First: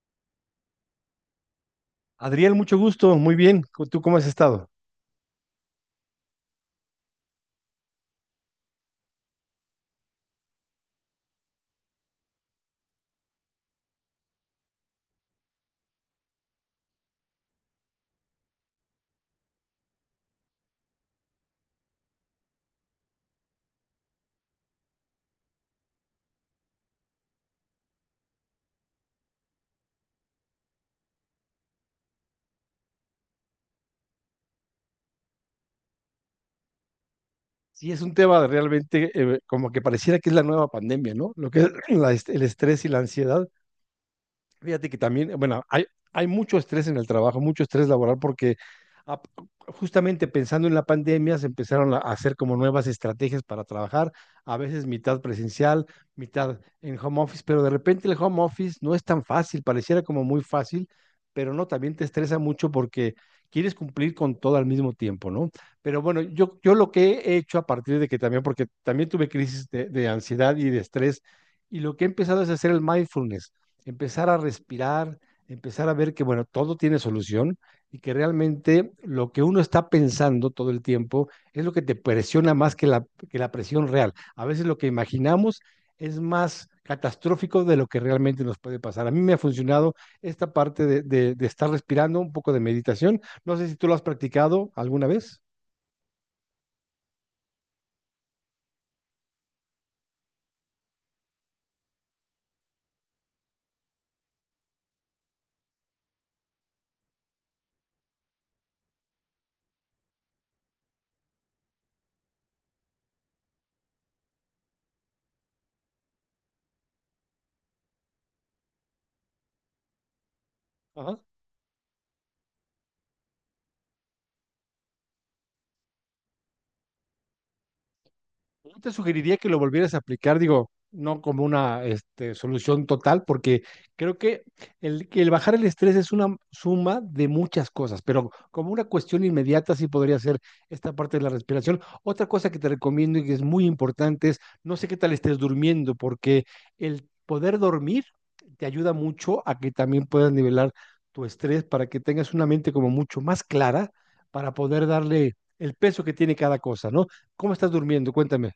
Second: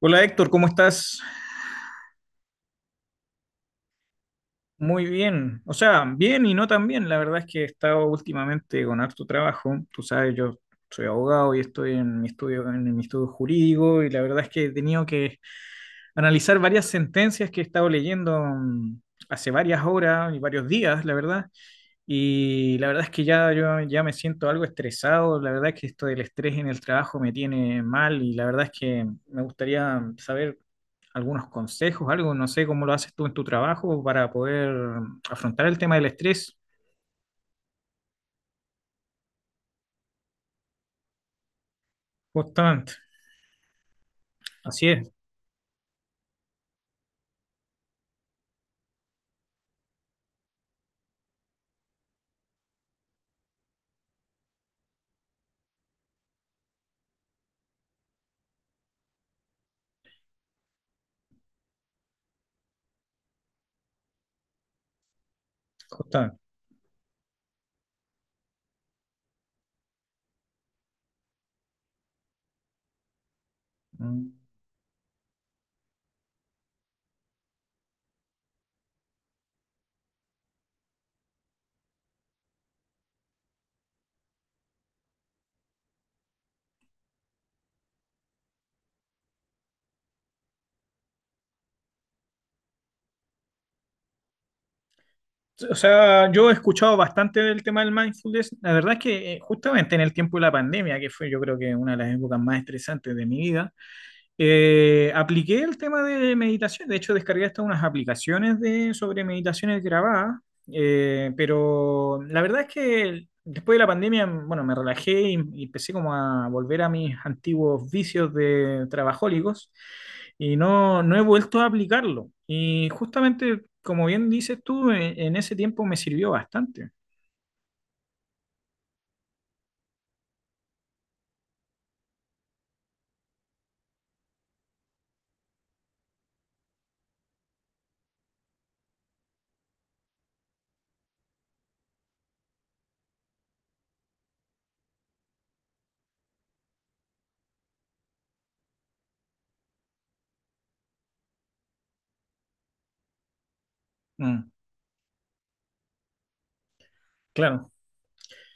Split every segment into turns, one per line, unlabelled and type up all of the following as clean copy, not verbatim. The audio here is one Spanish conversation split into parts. Hola Héctor, ¿cómo estás?
Adriel, mucho gusto, muy bien. ¿Tú cómo has estado?
Muy bien, o sea, bien y no tan bien. La verdad es que he estado últimamente con harto trabajo. Tú sabes, yo soy abogado y estoy en mi estudio jurídico y la verdad es que he tenido que analizar varias sentencias que he estado leyendo hace varias horas y varios días, la verdad. Y la verdad es que ya yo ya me siento algo estresado. La verdad es que esto del estrés en el trabajo me tiene mal y la verdad es que me gustaría saber algunos consejos, algo, no sé cómo lo haces tú en tu trabajo para poder afrontar el tema del estrés.
Sí, es un tema de realmente, como que pareciera que es la nueva pandemia, ¿no? Lo que es el estrés y la
Justamente,
ansiedad.
así
Fíjate que
es,
también, bueno, hay mucho estrés en el trabajo, mucho estrés laboral, porque a- justamente pensando en la pandemia se empezaron a hacer como nuevas estrategias para trabajar, a veces mitad presencial, mitad en home office, pero de repente el home office no es tan fácil, pareciera como muy fácil, pero no, también te estresa mucho porque quieres cumplir con todo al mismo tiempo, ¿no? Pero bueno,
justamente.
yo lo que he hecho a partir de que también, porque también tuve crisis de ansiedad y de estrés, y lo que he empezado es hacer el mindfulness, empezar
Mm.
a respirar, empezar a ver que, bueno, todo tiene solución y que realmente lo que uno está pensando todo el tiempo es lo que te presiona más que la presión real. A veces lo que imaginamos es más catastrófico de lo que realmente nos puede pasar. A mí me ha funcionado esta parte de estar respirando, un poco de meditación. No sé si tú lo has practicado alguna vez.
O sea, yo he escuchado bastante del tema del mindfulness. La verdad es que justamente en el tiempo de la pandemia, que fue yo creo que una de las épocas más estresantes de mi vida, apliqué el tema de meditación, de hecho descargué hasta unas aplicaciones de, sobre meditaciones grabadas, pero la verdad es que después de la pandemia, bueno, me relajé y empecé como a volver a mis antiguos vicios de trabajólicos y no, no he
Ajá.
vuelto a aplicarlo. Y justamente, como bien dices tú, en ese tiempo me sirvió bastante.
Yo te sugeriría que lo volvieras a aplicar, digo, no como una solución total, porque creo que que el bajar el estrés es una suma de muchas cosas, pero como una cuestión inmediata sí podría ser esta parte de la respiración. Otra cosa que te recomiendo y que es muy importante es, no sé qué tal estés durmiendo, porque el poder dormir te ayuda mucho a que también puedas nivelar tu estrés para que tengas una mente como mucho más clara
Mm,
para poder darle el peso que tiene cada cosa, ¿no? ¿Cómo
claro.
estás durmiendo? Cuéntame.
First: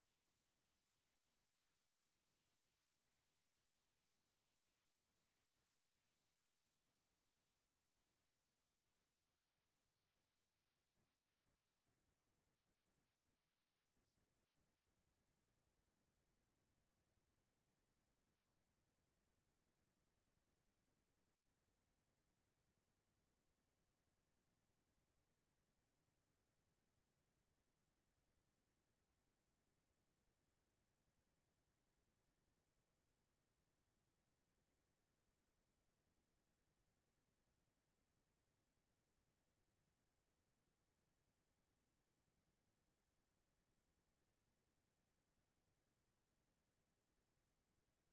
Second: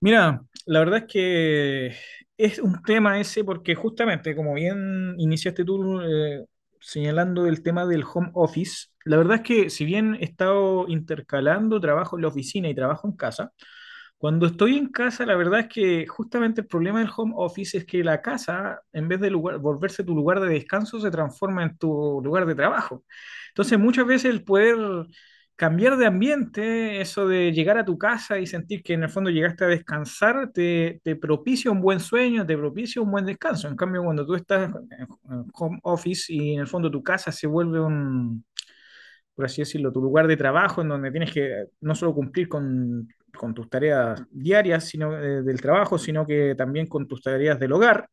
Mira, la verdad es que es un tema ese porque justamente, como bien iniciaste tú señalando el tema del home office, la verdad es que si bien he estado intercalando trabajo en la oficina y trabajo en casa, cuando estoy en casa, la verdad es que justamente el problema del home office es que la casa, en vez de lugar, volverse tu lugar de descanso, se transforma en tu lugar de trabajo. Entonces, muchas veces el poder cambiar de ambiente, eso de llegar a tu casa y sentir que en el fondo llegaste a descansar, te propicia un buen sueño, te propicia un buen descanso. En cambio, cuando tú estás en home office y en el fondo tu casa se vuelve un por así decirlo, tu lugar de trabajo, en donde tienes que no solo cumplir con tus tareas diarias sino, del trabajo, sino que también con tus tareas del hogar,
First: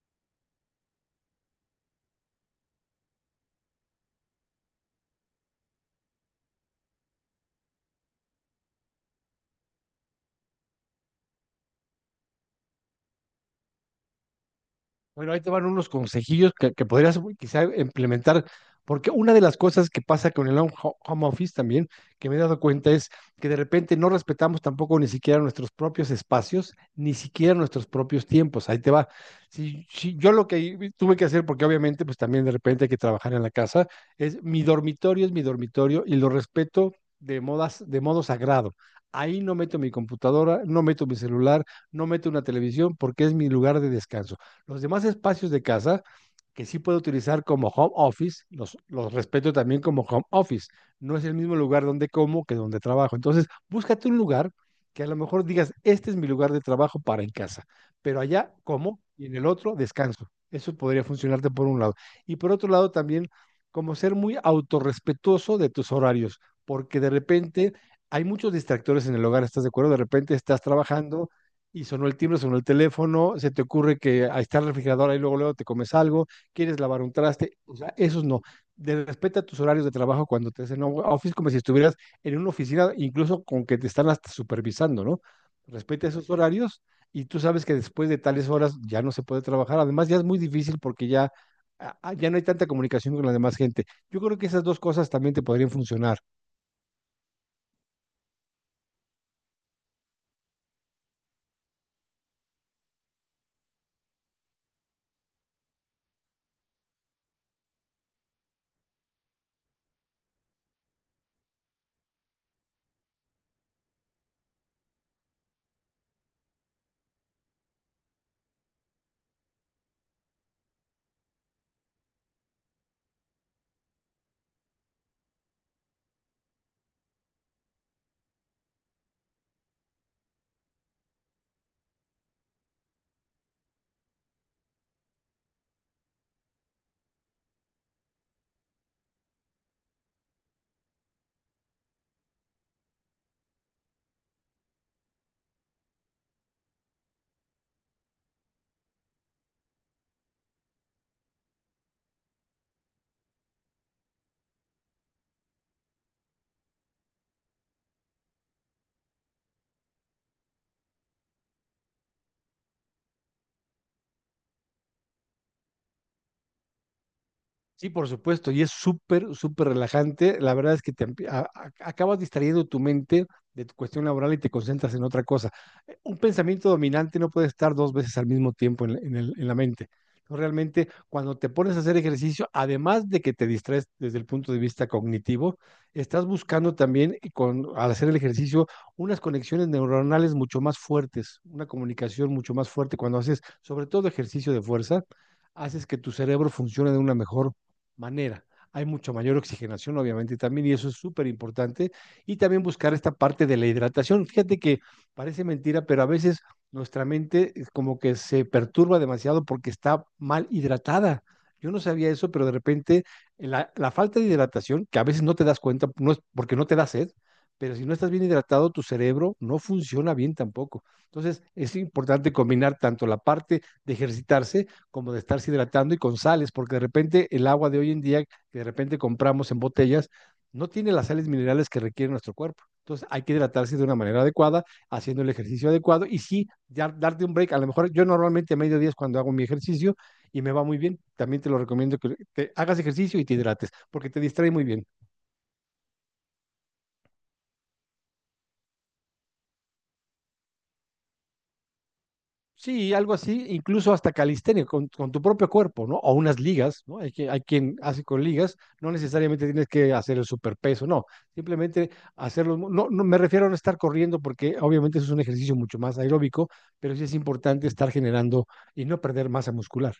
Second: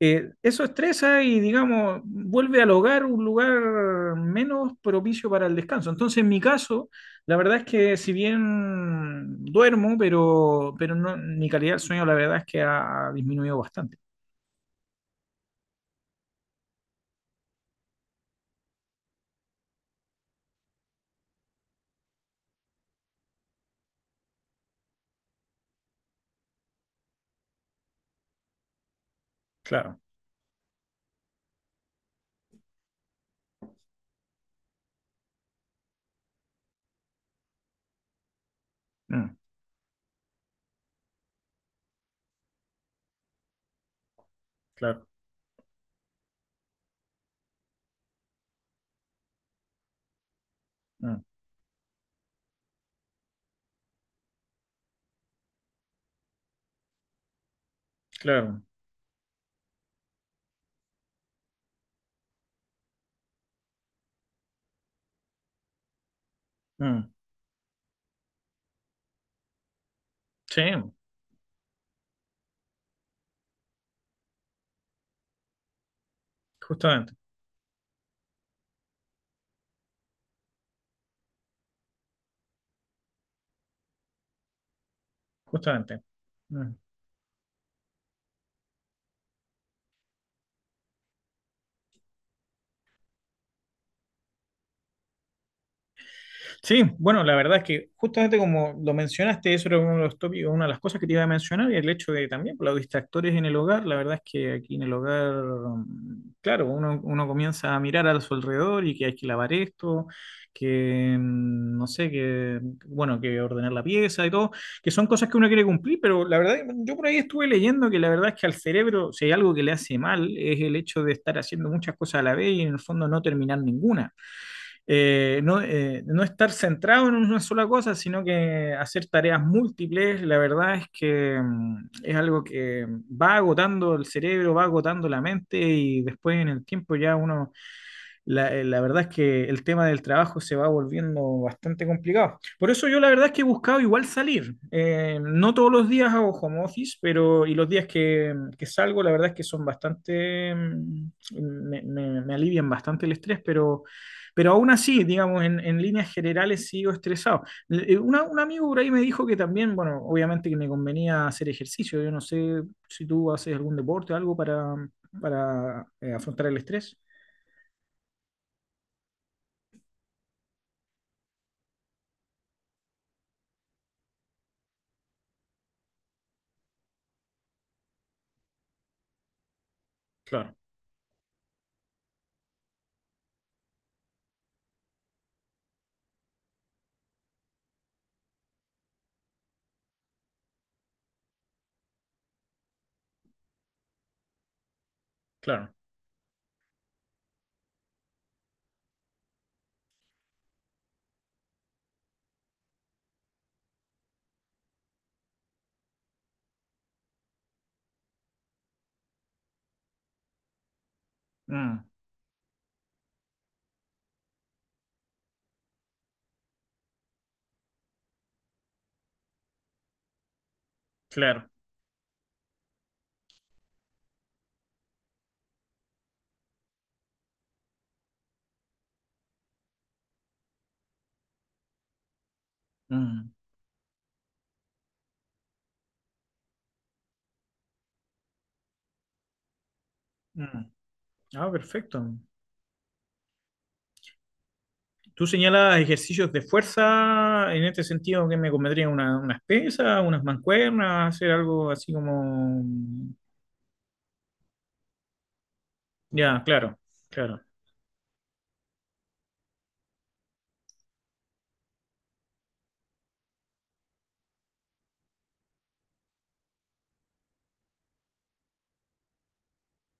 eso estresa y, digamos, vuelve al hogar un lugar menos propicio para el descanso. Entonces, en mi caso, la verdad es que si bien duermo, pero no, mi calidad del sueño, la verdad es que ha disminuido bastante.
Bueno, ahí te van unos consejillos que podrías quizá implementar, porque una de las cosas que pasa con el home office también, que me he dado cuenta, es que de repente no respetamos tampoco ni siquiera nuestros propios espacios, ni siquiera nuestros propios tiempos. Ahí te va. Si,
Claro,
si yo lo que tuve que hacer, porque obviamente pues también de repente hay que trabajar en la casa, es mi dormitorio, es mi dormitorio, y lo respeto de modo sagrado.
mm,
Ahí no meto mi computadora, no meto mi celular, no meto una televisión porque es mi lugar de descanso. Los demás
claro,
espacios de casa que sí puedo utilizar como home office, los respeto también como home office. No
mm,
es el mismo lugar donde como que donde trabajo. Entonces, búscate un lugar que a lo mejor digas, este es mi lugar de trabajo para en casa, pero allá
claro.
como y en el otro descanso. Eso podría funcionarte por un lado. Y por otro lado también como ser muy autorrespetuoso de tus horarios, porque
Mm.
de repente hay muchos distractores en el hogar, ¿estás de acuerdo? De repente estás
Sí,
trabajando y sonó el timbre, sonó el teléfono, se te ocurre que ahí está el refrigerador, ahí luego, luego te comes algo, quieres lavar un
justamente,
traste, o sea, esos no. De Respeta tus horarios de trabajo cuando te hacen home office, como si estuvieras en una oficina, incluso con que te están hasta supervisando, ¿no?
justamente.
Respeta esos
Mm.
horarios y tú sabes que después de tales horas ya no se puede trabajar. Además, ya es muy difícil porque ya, ya no hay tanta comunicación con la demás gente. Yo creo que esas dos cosas también te podrían funcionar.
Sí, bueno, la verdad es que justamente como lo mencionaste, eso era uno de los tópicos, una de las cosas que te iba a mencionar, y el hecho de también por los distractores en el hogar, la verdad es que aquí en el hogar, mm, claro, uno comienza a mirar a su alrededor y que hay que lavar esto, que no sé, que bueno, que ordenar la pieza y todo, que son cosas que uno quiere cumplir, pero la verdad, yo por ahí estuve leyendo que la verdad es que al cerebro, si hay algo que le hace mal, es el hecho de estar haciendo muchas cosas a la vez y en el fondo no terminar ninguna no estar centrado en una sola cosa, sino que hacer tareas múltiples, la verdad es que es algo que va agotando el cerebro, va agotando la mente y después en el tiempo ya uno la verdad es que el tema del trabajo se va volviendo bastante complicado. Por eso yo la verdad es que he buscado igual salir. No todos los días hago home office, pero y los días que salgo, la verdad es que son bastante, mm, me alivian bastante el estrés, pero aún así, digamos, en líneas generales sigo estresado. Un amigo por ahí me dijo que también, bueno, obviamente que me convenía hacer ejercicio. Yo no sé si tú haces algún deporte o algo para afrontar el estrés.
Sí, por supuesto, y es súper, súper relajante. La verdad es que te acabas distrayendo tu mente de tu cuestión laboral y te concentras en otra cosa. Un pensamiento dominante no puede estar dos veces al mismo tiempo en la mente. Entonces,
Claro,
realmente, cuando te pones a hacer ejercicio, además de que te distraes desde el punto de vista cognitivo, estás buscando también, y al hacer el ejercicio, unas conexiones neuronales mucho más fuertes, una comunicación mucho más fuerte. Cuando haces, sobre todo, ejercicio de fuerza,
claro.
haces que tu cerebro funcione de una mejor manera. Hay mucho mayor oxigenación, obviamente, también, y eso es súper importante. Y también buscar esta parte de la hidratación. Fíjate que parece mentira, pero a veces nuestra mente como que se perturba demasiado porque está mal hidratada. Yo no
Mm,
sabía eso, pero de repente la falta de hidratación, que a veces no te das cuenta, no es porque no te da sed, pero si no estás bien hidratado, tu cerebro no funciona bien tampoco. Entonces,
claro.
es importante combinar tanto la parte de ejercitarse como de estarse hidratando y con sales, porque de repente el agua de hoy en día que de repente compramos en botellas no tiene las sales minerales que requiere nuestro cuerpo. Entonces hay
Mm,
que hidratarse de una manera adecuada, haciendo el ejercicio adecuado y sí, darte un break. A lo mejor yo normalmente a mediodía es cuando hago mi ejercicio y me va
mm.
muy bien. También
Ah,
te lo recomiendo
perfecto.
que te hagas ejercicio y te hidrates, porque te distrae muy bien.
Tú señalas ejercicios de fuerza en este sentido que me convendría una, unas pesas, unas mancuernas, hacer algo así como...
Sí, algo
mm,
así, incluso hasta calistenia, con tu propio cuerpo, ¿no? O unas
ya, claro,
ligas, ¿no? Hay, que,
claro,
hay quien hace con ligas, no necesariamente tienes que hacer el superpeso, no, simplemente hacerlo. No, no me refiero a no estar corriendo porque obviamente eso es un ejercicio mucho más aeróbico, pero sí es importante estar generando y no perder masa muscular.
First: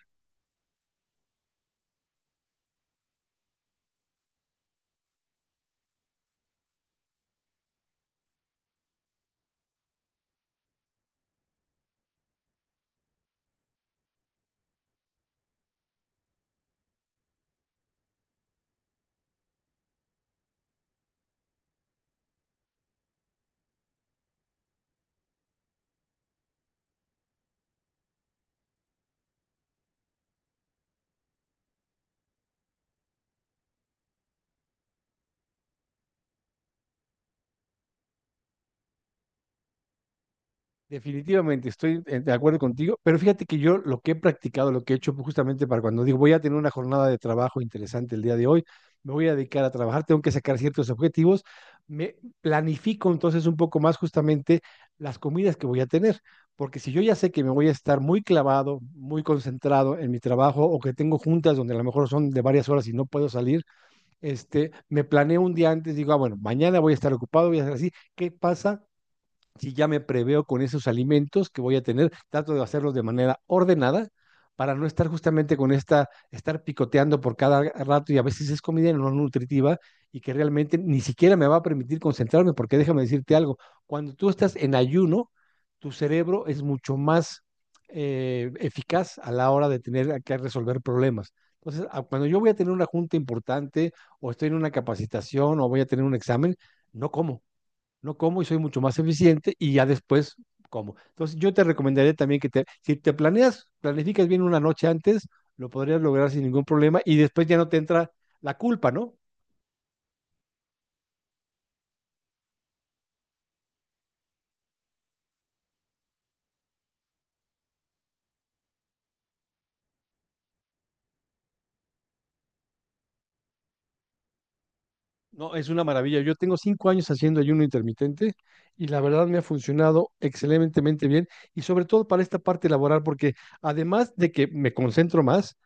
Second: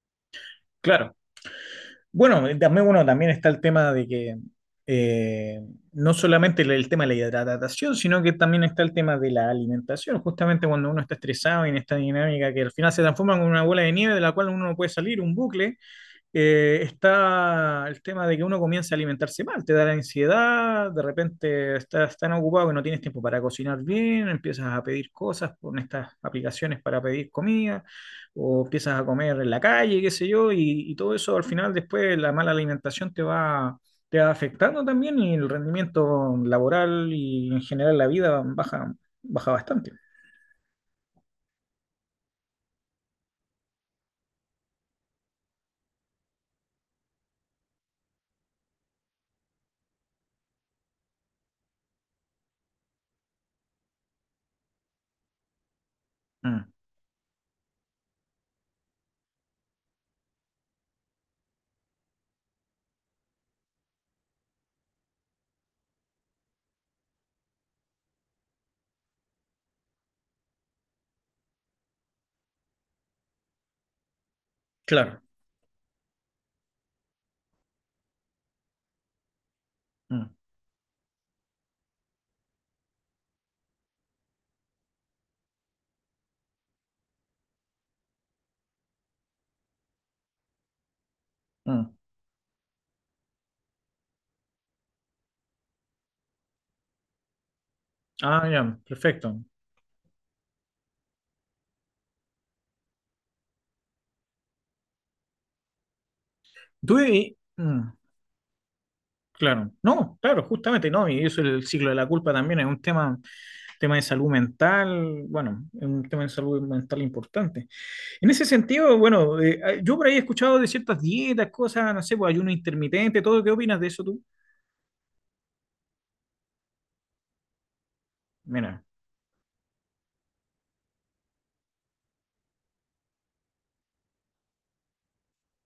claro. Bueno, también, bueno, también está el tema de que eh, no solamente el tema de la hidratación, sino que también está el tema de la alimentación, justamente cuando uno está estresado y en esta dinámica que al final se transforma en una bola de nieve de la cual uno no puede salir, un bucle. Está el tema de que uno comienza a alimentarse mal, te da la ansiedad, de repente estás tan ocupado que no tienes tiempo para cocinar bien, empiezas a pedir cosas con estas aplicaciones para pedir comida, o empiezas a comer en la calle, qué sé yo, y todo eso al final después la mala alimentación te va afectando también y el rendimiento laboral y en general la vida baja, baja bastante.
Definitivamente, estoy de acuerdo contigo, pero fíjate que yo lo que he practicado, lo que he hecho justamente para cuando digo voy a tener una jornada de trabajo interesante el día de hoy, me voy a dedicar a trabajar, tengo que sacar ciertos objetivos, me planifico entonces un poco más justamente las comidas que voy a tener,
Mm,
porque si yo ya sé que me voy a estar muy clavado, muy concentrado en mi trabajo o que tengo juntas donde a lo mejor son de varias horas y no puedo salir, me planeo un día antes, digo, bueno, mañana voy a estar ocupado, voy a hacer así, ¿qué pasa? Si ya me preveo con esos alimentos que voy a tener, trato de hacerlos de manera ordenada para no estar
claro.
justamente con estar picoteando por cada rato y a veces es comida no nutritiva y
Mm,
que realmente ni siquiera me va a permitir concentrarme, porque déjame decirte algo, cuando tú estás en ayuno, tu cerebro es mucho más eficaz a la hora de tener que resolver problemas. Entonces,
mm.
cuando yo voy a tener una junta importante o estoy en una capacitación o voy a tener un examen, no como, no como, y
Ah,
soy
ya,
mucho más
perfecto.
eficiente y ya después como. Entonces yo te recomendaría también que si te planeas, planificas bien una noche antes, lo podrías lograr sin ningún problema y después ya no te
Mm.
entra la culpa, ¿no?
Claro, no, claro, justamente no, y eso el ciclo de la culpa también es un tema, tema de salud mental, bueno, es un tema de salud mental importante. En ese sentido, bueno, yo por ahí he escuchado de ciertas dietas, cosas, no sé, pues ayuno intermitente, todo, ¿qué opinas de eso tú?
No, es una maravilla. Yo tengo 5 años haciendo ayuno intermitente
Mira,
y la verdad me ha funcionado excelentemente bien y sobre todo para esta parte laboral porque además de que me concentro más,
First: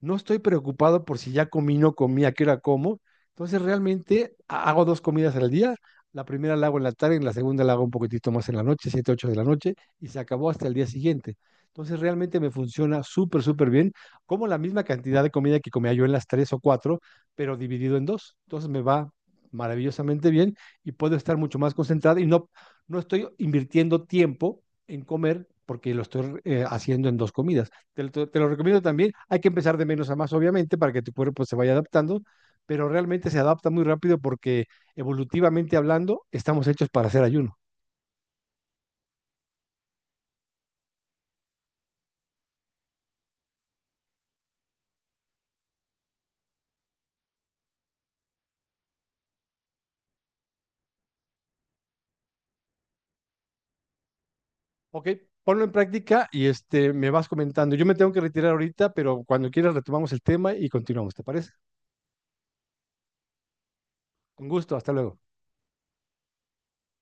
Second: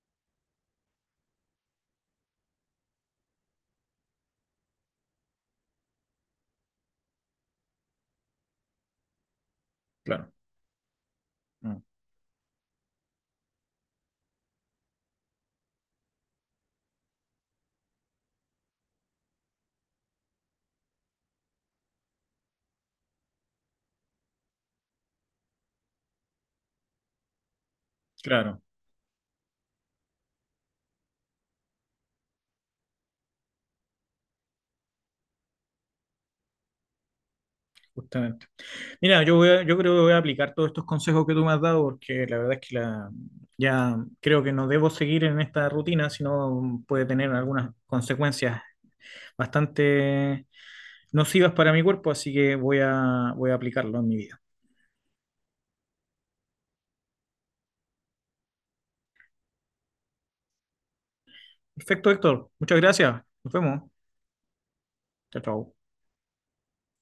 no estoy preocupado por si ya comí, no comí, a qué hora como. Entonces realmente hago dos comidas al día. La primera la hago en la tarde, en la segunda la hago un poquitito más en la noche, 7, 8 de la noche, y se
claro,
acabó hasta el día siguiente.
mm,
Entonces realmente me funciona súper, súper bien. Como la misma cantidad de comida que comía yo en las tres o cuatro, pero dividido en dos. Entonces me va maravillosamente bien y puedo estar mucho más concentrado y no, no estoy invirtiendo tiempo en comer porque lo estoy haciendo en dos comidas. Te lo
claro,
recomiendo también. Hay que empezar de menos a más, obviamente, para que tu cuerpo pues, se vaya adaptando, pero realmente se adapta muy rápido porque evolutivamente hablando, estamos hechos para hacer ayuno.
justamente. Mira, yo creo que voy a aplicar todos estos consejos que tú me has dado, porque la verdad es que la, ya creo que no debo seguir en esta rutina, sino puede tener algunas consecuencias bastante nocivas para mi cuerpo, así que voy a aplicarlo en mi vida.
Ok, ponlo en práctica y me vas comentando. Yo me tengo que retirar ahorita, pero cuando quieras retomamos el tema y continuamos, ¿te parece?
Perfecto, Héctor. Muchas gracias. Nos vemos.
Con gusto, hasta luego.
Chao, chao.